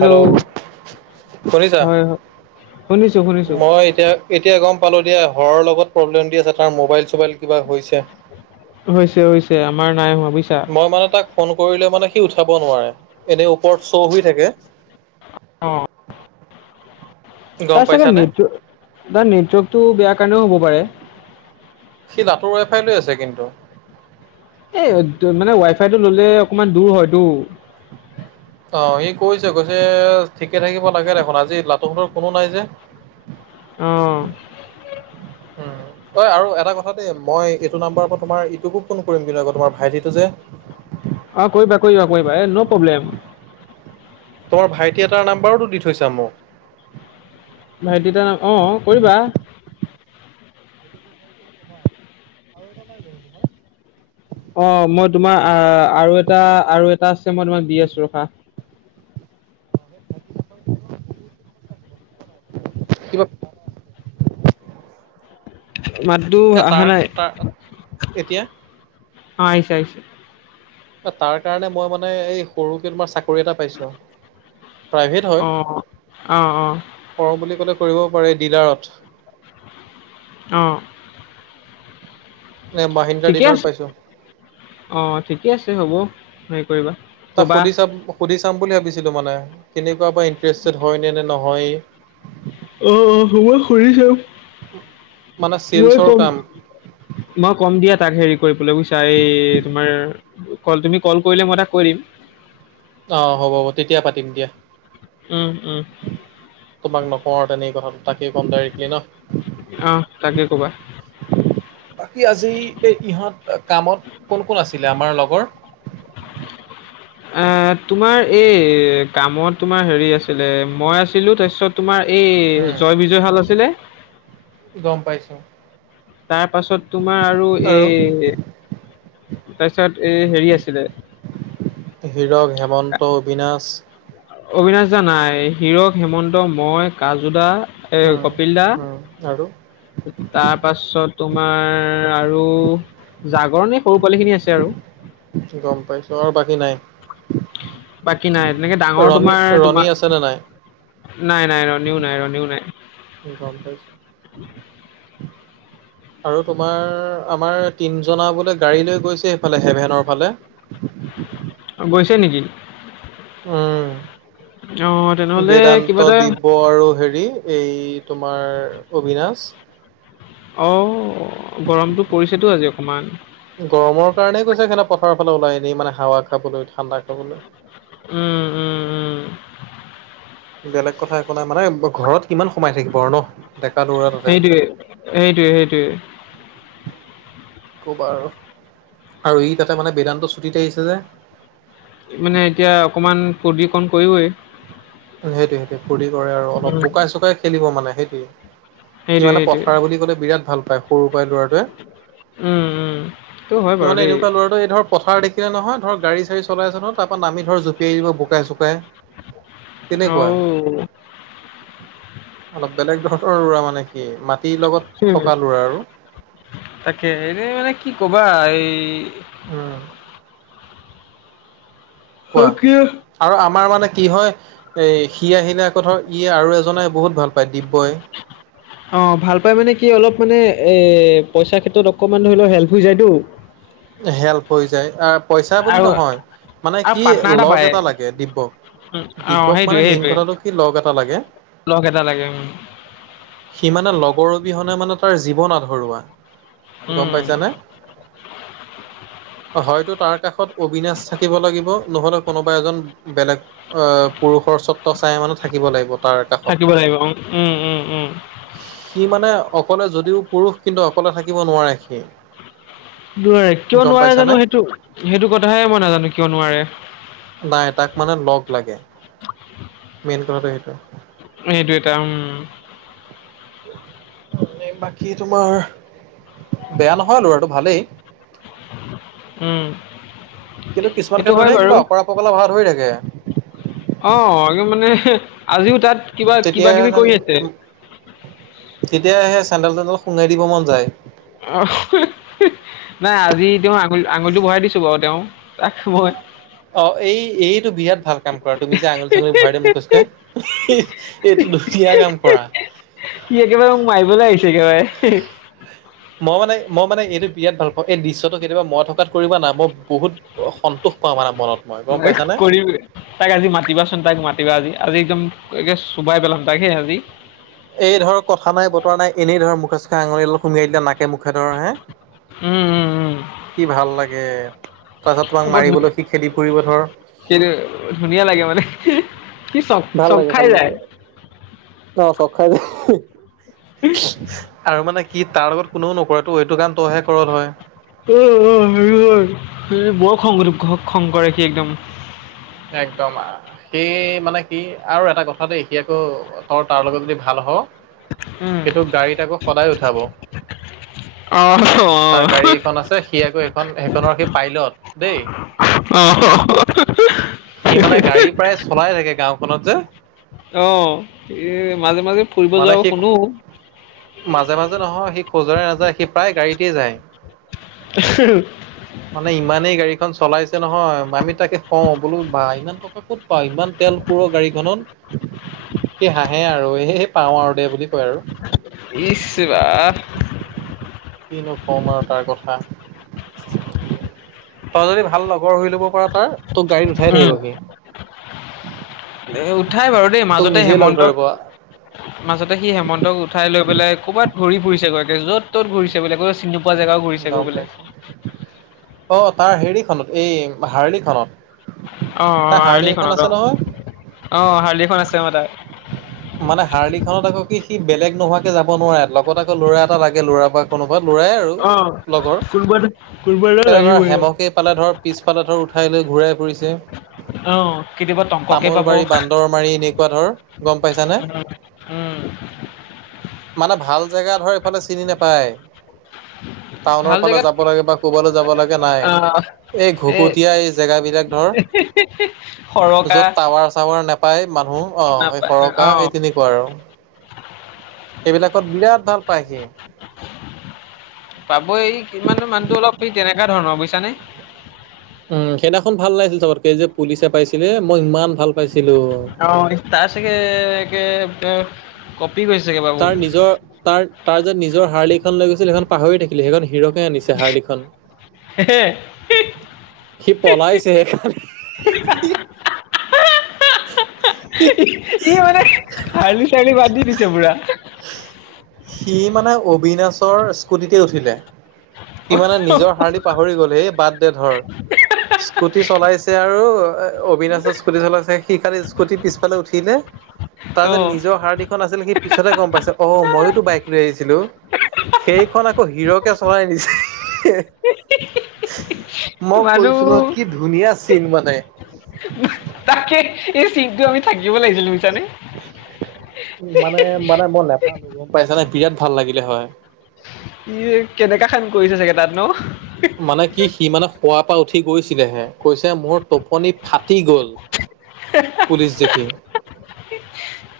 Hello শুনিছা? হয় হয় শুনিছো শুনিছো মই এতিয়া এতিয়া গম পালোঁ দিয়া হৰৰ লগত প্ৰব্লেম দি আছে তাৰ মোবাইল চবাইল কিবা হৈছে। হৈছে হৈছে আমাৰ নাই হোৱা বুইছা মই মানে তাক ফোন কৰিলে মানে সি উঠাব নোৱাৰে এনে ওপৰত শ্ব' হৈ থাকে অ গম তাৰ চাগে পাইছানে? নেটৱৰ্ক তাৰ নেটৱৰ্কটো বেয়া কাৰণেও হ'ব পাৰে সি লাটোৰ ৱাই ফাই লৈ আছে কিন্তু এই মানে ৱাই ফাই টো ললে অকমান দূৰ হয়টো অ সি কৈছে কৈছে ঠিকে থাকিব লাগে দেখোন আজি লাটোহতৰ কোনো নাই যে অ উম ঐ আৰু এটা কথা দেই মই এইটো নাম্বাৰৰ পৰা তোমাৰ ইটোকো ফোন কৰিম কিন্তু আকৌ তোমাৰ ভাইটিটো যে অ কৰিবা কৰিবা এ নো প্ৰব্লেম তোমাৰ ভাইটি এটাৰ নাম্বাৰো দি থৈছা মোক ভাইটিতাৰ অ কৰিবা অ আৰু এটা নাই জানো তোমাৰ? অ মই তোমাৰ আহ আৰু এটা আৰু এটা আছে মই তোমাক দি আছো ৰখা ন বহুত দিন হ'ল তাক লগ পোৱা নাই মই, কিবা মাততো এ আহা তাৰ নাই, তাৰ এতিয়া অ আহিছে আহিছে। তাৰ কাৰণে মই মানে এই সৰুকে তোমাৰ চাক চকৰি এটা পাইছো প্ৰায়ভেত হয়। অ অ অ কও বুলি ক'লে কৰিব পাৰি ডিলাৰত। অ', এ মহেন্দ্ৰৰ ঠিকে দিনৰ আছে পাইছো। অ, ঠিকেই আছে হ'ব হেৰি কৰিবা। তাক ক'বা সুধি চাম সুধি চাম বুলি ভাবিছিলো মানে কেনেকুৱা বা ইণ্টাৰেষ্টেড হয় নে - নে নহয়েই অ', অ', হ'বই শুদি ছাম মানে চেনচৰ কাম মই কম দিয়া তাক হেৰি কৰিবলৈ বুইছা এই তোমাৰ তুমি কল কৰিলে মই তাক কৈ দিম অ, হ'ব-হ'ব তেতিয়া পাতিম দিয়া। উম - উম। তোমাক নকও আৰু তেনে কথাটো তাকেই ক'ম ডাইৰেক্টলি অ', তাকে ন। ক'বা। বাকী আজি এই ইহঁত কামত কোন কোন আছিলে আমাৰ লগৰ এ তোমাৰ এই কামত তোমাৰ হেৰি আছিলে মই আছিলো তাৰছত তোমাৰ উম। এই জয় বিজয় হাল আছেনে। গম পাইছো। তাৰ পাছত তোমাৰ আৰু এ তাৰপিছত এ হেৰি আছিলে। হিৰক হেমন্ত অবিনাশ অবিনাশ দা নাই হিৰক হেমন্ত মই ৰাজুদা এ উম কপিল দা। উম আৰু তাৰপাছত তোমাৰ আৰু জাগৰণি সৰু পোৱালি খিনি আছে আৰু। গম পাইছো আৰু বাকী নাই। বাকী নাই তেনেকে ডাঙৰ ৰণী তোমাৰ ৰণী তোমাক আছেনে নাই নাই - নাই ৰ নিউ নাই ৰ নিউ নাই। গম পাইছো। আৰু তোমাৰ আমাৰ তিনজনা বোলে গাড়ী লৈ গৈছে সেইফালে হেভেনৰ ফালে। গৈছে নেকি? উম, অ তেনেহলে বেদান্ত কিবা এটা দিব আৰু হেৰি এই তোমাৰ অবিনাশ। অ, গৰমতটো পৰিছেতো আজি অকমান। গৰমৰ কাৰণেই কৈছে সেনা পথাৰৰ ফালে ওলাই ন মানে হাৱা খাবলৈ ঠাণ্ডা খাবলৈ। উম, উম উম বেলেগ কথা একো নাই মানে ঘৰত কিমান সোমায় থাকিব আৰু ন। ডেকা দৌৰা তাতে সেইটোৱে সেইটোৱে সেইটোৱে কবা আৰু আৰু ই তাতে মানে বেদান্ত ছুটীত আহিছে যে। মানে এতিয়া অকণমান প্ৰদূষণ কৰিবই। সেইটোৱে সেইটোৱে ফুৰ্তি কৰে আৰু উম অলপ বোকাই চোকাই খেলিব মানে সেইটোৱে। সি সেইটোৱে মানে সেইটোৱে পথাৰ বুলি ক'লে বিৰাট ভাল পায়। সৰু পৰাই ল'ৰাটোৱে উম উম সেইটো হয় সি বাৰু মানে দেই এনেকুৱা ল'ৰা ত এই ধৰ পথাৰ দেখিলে নহয় ধৰ গাড়ী চাৰী চলাইছে ন তাৰপৰা নামি ধৰ জপিয়াই দিব বুকাই চুকাই। অ', অলপ বেলেগ ধৰণৰ লৰা মানে কি মাটিৰ লগত হু থকা ল'ৰা আৰু তাকে এনে মানে কি কবা এই উম, স কোৱা [unintelligible] আৰু আমাৰ মানে কি হয় এ সি আহিলে আকৌ ধৰ ই আৰু এজনে বহুত ভাল পায় দিব্যই। অ, ভাল পাই মানে কি অলপ মানে এ পইচাৰ ক্ষেত্ৰত অকমান ধৰি লওক হেল্প হৈ যায়তো। হেল্প হৈ যায় পইচা বুলি আৰু নহয় মানে আৰু কি পাৰ্টনাৰ লগ পায় এটা লাগে দিব্যক। উম, অ দিব্যক মানে সেইটোৱে মেইন সেইটোৱে কথাটো কি লগ এটা লাগে। লগ এটা লাগে উম সি মানে লগৰ অবিহনে মানে তাৰ জীৱন আধৰুৱা, গম উম পাইছানে। হয়তো তাৰ কাষত অবিনাশ থাকিব লাগিব, নহ'লে কোনোবা এজন বেলেগ- আহ পুৰুষৰ স্বত্ব চায়া মানে থাকিব লাগিব তাৰ কাষত- থাকিব লাগিব উম উম উম। সি মানে অকলে যদিও পুৰুষ কিন্তু অকলে থাকিব নোৱাৰে সি। নোৱাৰে কিয় গম নোৱাৰে পাইছানে? জানো সেইটো সেইটো কথাহে মই নাজানো কিয় নোৱাৰে। নাই তাক মানে লগ লাগে মেইন কথাটো সেইটো। এইটো এটা উম। [inaudible] বাকী তোমাৰ বেয়া নহয় ল'ৰাটো ভালেই। উম কিন্তু কিছুমান সেইটো ক্ষেত্ৰত হয় হে বাৰু কিবা অকৰা পগলা ভাও ধৰি থাকে। অঁ এডম মানে আজিও তাত কিবা কিবা কিবি কৰি আছে। তেতিয়া সেই চেণ্ডেল তেন্দেল সুঙাই দিব মন যায়। অহ হেহ হেহ। নাই আজি তেওঁ আঙুলি আঙুলিটো বঢ়াই দিছো, বাৰু তেওঁ তাক মই- অঁ এই এইটো বিৰাট ভাল কাম কৰা তুমি যে আঙুলি চাঙুলি ভৰাই দিয়া মুখে চুখে- এইটো ধুনীয়া কাম কৰা। সি একেবাৰে মোক মাৰিবলৈ আহিছে একেবাৰে। মই মানে মই মানে এইটো বিৰাট ভাল পাওঁ এই দৃশ্যটো কেতিয়াবা মই থকাত কৰিবা না ম- বহুত সন্তোষ পাওঁ মানে মনত মই গম পাইছানে। তাইক আজি মাতিবাচোন তাইক মাতিবা আজি আজি একদম একে চোবাই পেলাম তাইক সে আজি। এই ধৰক কথা নাই বতৰা নাই এনেই ধৰ মুখে চুখে আঙুলি অলপ সুমিয়াই দিলে নাকে মুখে ধৰ হে। উম উম উম কি ভাল লাগে তাৰপিছত তোমাক বৰ ধু মাৰিবলৈ সি খেদি ফুৰিব ধৰ। সেইটো ধুনীয়া লাগে মানে সি চ চখ খাই যায়। অঁ চখ খাই য়াই, আৰু মানে, কি তাৰ লগত কোনেও নকৰেতো এইটো কাম তইহে কৰ ত হয় অ আৰু বৰ খং দু খং কৰে সি একদম। একদম আঁ। সেই মানে কি আৰু এটা কথা দেখি আকৌ তই তাৰ লগত যদি ভাল হ‌ও। সেইটো গাড়ীত আকৌ সদায় উঠাব। অঁ তাৰ গাড়ী এখন আছে সি আকৌ সেইখন সেইখনৰ সি পাইলট দেই। [unintelligible] সি মানে গাড়ী প্ৰায় চলাই থাকে গাঁওখনত যে। অঁ এই মাজে মাজে- ফুৰিব মানে যোৱা সি শুনো মাজে মাজে নহয় সি খোজৰে নাযায় সি প্ৰায় গাড়ীতে যায়। [unintelligible] মানে ইমানেই গাড়ীখন চলাইছে নহয় আমি তাকে কওঁ বোলো বা ইমান টকা ক'ত? পাও ইমান তেল পুৰ গাড়ীখনত, সেই হাঁহে আৰু এ হে- পাওঁ আৰু দে বুলি কয় আৰু। ইচ ৰা, কিনো কম আৰু তাৰ কথা। তই যদি ভাল লগৰ হৈ ল'ব পাৰ তাৰ তোক গাড়ী উঠাই থাকিব সি। এ উঠাই বাৰু দেই তোক মাজতে নিজেই লগ হেমন্তক। ধৰিব মাজতে সি হেমন্তক উঠাই লৈ পেলাই ক'বাত ঘূৰি ফুৰিছে গৈ য'ত ত'ত ঘূৰিছে বোলে কৈ- চিনি নোপোৱা জেগাও ঘূৰিচে গম গৈ বোলে। পাইছো অ তাৰ হেৰিখনত এই হাৰলিখনত। অঁ অঁ হাৰ্লি খনত অঁ হাৰ্লিখন আছে অঁ তাৰ। [unintelligible] মানে হাৰ্লি খনত আকৌ কি সি বেলেগ নোহোৱাকে যাব নোৱাৰে লগত আকৌ ল'ৰা এটা লাগে, ল'ৰা বা, কোনোবা লৰাই আৰু অ', লগৰ। কোনোবা এটা কোনোবা এটা তেনে লাগিবই ধৰ আৰু। হেমক সি পালে ধৰ, পিছপালে ধৰ উঠাই লৈ ঘূৰাই ফুৰিছে, অ কেতিয়াবা তংগকে তামোল পাব, বাৰী বান্দৰ মাৰি এনেকুৱা ধৰ, গম পাইছানে উম, উম। মানে ভাল জেগা ধৰ এইফালে চিনি নেপায়। টাউনৰ ভাল ফালে জেগাত যাব লাগে বা কোবালৈ যাব লাগে নাই, আহ এই ঘুকুটীয়া এই জেগাবলাক ধৰ, সৰকা যত টাৱাৰ চাৱাৰ নেপ পাই মানুহ অ এই নাপা সৰকা, এই অ', তেনেকুৱা আৰু। সেইবিলাকত বিৰাট ভাল পায় সি। পাবই, সি মানে মানুহটো অলপ সি তেনেকুৱা ধৰণৰ বুজিছানে? উম সেইদিনাখন ভাল লাগিছিল চবতকে, যে পুলিচে পাইছিলে মই ইমান ভাল পাইছিলো। তাৰচাগে কে, কপি গৈ চেগে তাৰ নিজৰ, তাৰ তাৰ যে নিজৰ হাৰলিখন লৈ গৈছিল সেইখন, পাহৰি থাকিল। সেইখন হিৰকে আনিছে হাৰলিখন। হেহে, সি পলাইছে সেইকাৰণে। [unintelligible] ই ই মানে, হাৰ্লি, চাৰলি বাদ দি দিছে পুৰা। সি মানে অবিনাশৰ স্কুটিতে উঠিলে, সিমানে নিজৰ হাৰলি পাহৰি গ'ল, হেই বাদ দে ধৰ। স্কুটি চলাইছে আৰু অবিনাশৰ স্কুটি চলাইছে, সি খালি স্কুটি পিছফালে উঠিলে, তাৰ অ যে নিজৰ হাৰদি খন আছিলে সি পিছতে গম পাইছে, অ মইয়োতো বাইক লৈ আহিছিলো। সেইখন আকৌ হিৰকে চলাই আহিছে। মই মানুহ কৈছো ন, কি ধুনীয়া চিন মানে। তাকে, এই চিনটো আমি থাকিব লাগিছিল বুইচানে। উ মানে, মানে মই নাপালো গম পাইছানে? বিৰাট ভাল লাগিলে হয়। ই কেনেকা খান কৰিছে চাগে তাত ন? মানে কি সি মানে শোৱাৰ পৰা উঠি গৈছিলেহে, কৈছে মোৰ টোপনি ফাটি গ'ল, পুলিচ দেখি। [unintelligible]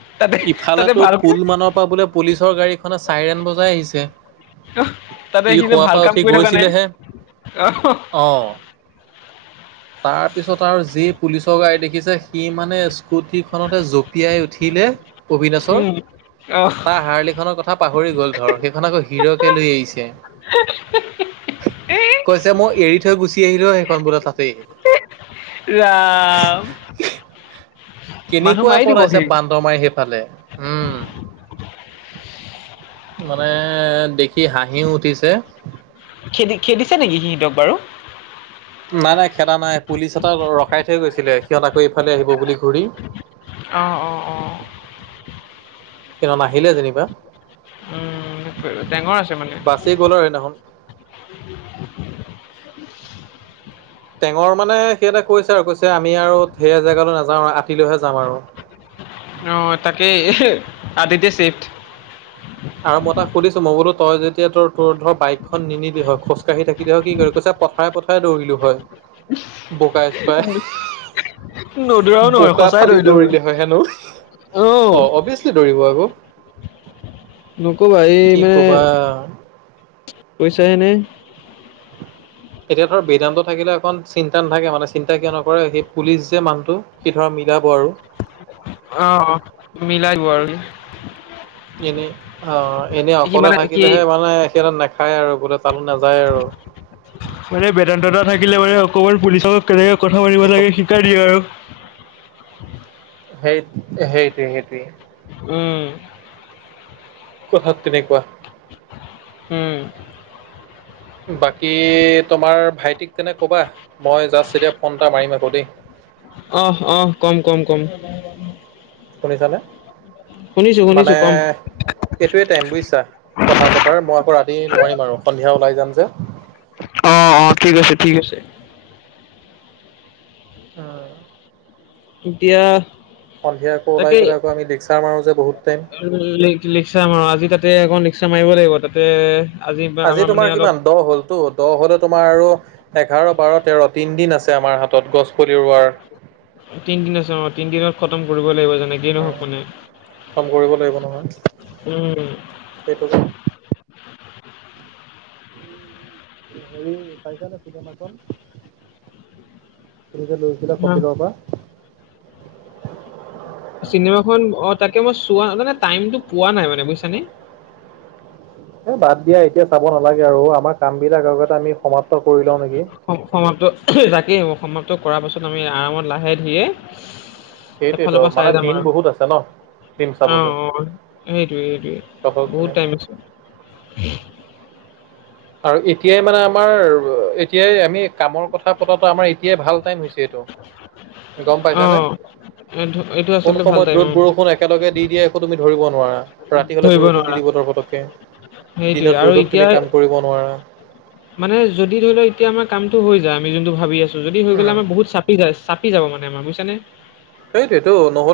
ইফালে তাতে তোৰ ভালকে পুল মানৰ পৰা বোলে, পুলিচৰ গাড়ীখনে চাইৰেন বজাই আহিছে। তাতে ই সি যে হোৱাৰ ভাল পৰা কাম উঠি কৰি থকা নাই গৈছিলেহে, অহ অঁহ। [inaudible] তাৰ পিছত আৰু যি পুলিচৰ গাড়ী দেখিছে, সি মানে স্কুটিখনতে জঁপিয়াই উঠিলে, অবিনেশ্বৰ, উম অহ তাৰ হাৰলি খনৰ ক থা পাহৰি গ'ল ধৰ, সেইখন আকৌ হিৰকে লৈ আহিছে। [inaudible] এই কৈছে, মই এৰি থৈ গুচি আহিলো সেইখন বোলে তাতেই। ৰাআম। কেনেকুৱা দিব পলাইছে সি বান্দৰ মাৰি সেইফালে, উমম। মানে দেখি হাঁহিও উঠিছে, খেদি খেদিছে নেকি সিহঁতক বাৰু? নাই নাই খেদা নাই পুলিচ এটা ৰখাই থৈ গৈছিলে, সিহঁত আকৌ এইফালে আহিব বুলি ঘূৰি। অঁ অঁ অঁ। কিন্তু নাহিলে যেনিবা! উম টেঙৰ আছে মানে। [unintelligible] সেইদিনাখন। টেঙৰ মানে সিহঁতে কৈছে আৰু কৈছে আমি আৰু সে জেগালৈ নাযাওঁ আৰু আতিলৈহে যাম আৰু। অ তাকেই এ আদিত্য চেট। আৰু মই তাক সুধিছো মই বোলো তই যদ এতিয়া তোৰ তোৰ ধৰ বাইকখন নিনিলি হয় খোজকাঢ়ি থাকিলি হয় কি কৰিলি হয়? কৈছে পথাৰে পথাৰে দৌৰিলো হয়। বোকাই-চোকাই নদৌৰাও [unintelligible] নহয় বোকা সঁচাই ফালি দৌৰিলে হয় হেনো, আহ অ অভিয়েচলি দৌৰিব আকৌ। নক'বা এই কি মানে ক'বা কৈছাহে নে? [inaudible] এতিয়া ধৰ বেদান্ত থাকিলে অকণ চিন্তা নাথাকে মানে চিন্তা কিয় নকৰে, সি পুলিচ যে মানুহটো সি ধৰা মিলাব আৰু। অ, অ মিলাইব আৰু সি। এনে অ এনে সি অকলে মানে কি থাকিলেহে মানে সিহঁতে নাখায় আৰু বোলে তালে নাযায় আৰু। মানে বেদান্তদা থাকিলে মানে অকমান পুলিচৰ লগত কেনেকে কথা পাতিব কথাত লাগে শিকাই দিয়ে আৰু। হেই হেইটোৱে, হেইটোৱে। উম। কথাত তেনেকুৱা। উম। বাকী তোমাৰ ভাইটিক তেনে ক'বা। মই জাষ্ট এতিয়া ফোন এটা মাৰিম আকৌ দেই। অহ, অহ। কম, কম, কম। [unintelligible] শুনিছা নে? শুনিছো, শুনিছো কম। এইটোৱে টাইম বুইছা কথা পতাৰ। মই আকৌ ৰাতি নোৱাৰিম আৰু সন্ধিয়া ওলাই যাম যে। অ, অ ঠিক আছে, ঠিক আছে। হয়। এতিয়া সন্ধিয়া আকৌ ওলাই গ'লে আকৌ আমি লেকচাৰ মাৰো যে বহুত টাইম। লেক-লেকচাৰ মাৰো আজি তাতে অকণ লেকচাৰ মাৰিব লাগিব। তাতে আজি আমাৰ মানে তোমাৰ অলপ কিমান দহ হ'লতো? দহ হ'লে তোমাৰ আৰু এঘাৰ, বাৰ, তেৰ তিনদিন আছে আমাৰ হাতত গছ পুলি ৰুৱাৰ। তিনদিন আছে অ তিনদিনত খতম কৰিবই লাগিব যেনেকে। [unintelligible] খতম কৰিব লাগিব নহয় সেইটোকে উম, উম। এ হেৰি চাইছানে চিনেমাখন? তুমি যে লৈ তেতিয়া উম প্ৰকৃতৰ পৰা। চিনেমাখন অ তাকে মই চোৱা মানে টাইমটো পোৱা নাই মানে বুইছানে? এ বাদ দিয়া। এতিয়া চাব নালাগে আৰু আমাৰ কামবিলাক আগতে আমি সমাপ্ত কৰি লওঁ নেকি? স-সমাপ্ত তাকেই সমাপ্ত কৰা পাছত আমি আৰামত লাহে ধিয়ে সেইটোৱেটো মানে দিন বহুত আছে ন। ফিল্ম অ, চাবলৈ অ সেইটোৱে, সেইটোৱে। বহুত টাইম আছে। আৰু এতিয়াই মানে আমাৰ এতিয়াই আমি কামৰ কথা পতাটো আমাৰ এতিয়াই ভাল টাইম হৈছে এইটো। গম অ পাইছানে? এইটো এইটো কোন আচলতে ভাল সময়ত টাইম ৰ'দ- অ বৰষুণ একেলগে দি দিয়ে একো তুমি ধৰিব নোৱাৰা। ৰাতি হ'লে ধৰিব বৰষুণ দি নোৱাৰা দিব তৰপতককে সেইটোৱে দিনত আৰু ৰ'দত এতিয়া তুমি কাম কৰিব নোৱাৰা। মানে যদি ধৰি লও এতিয়া আমাৰ কামটো হৈ যায়, আমি যোনটো ভাবি আছো যদি হৈ উম গ'লে আমাৰ বহুত চা [unintelligible] চাপি যাব মানে আমাৰ বুইছানে? সেইটোৱেটো নহ'ল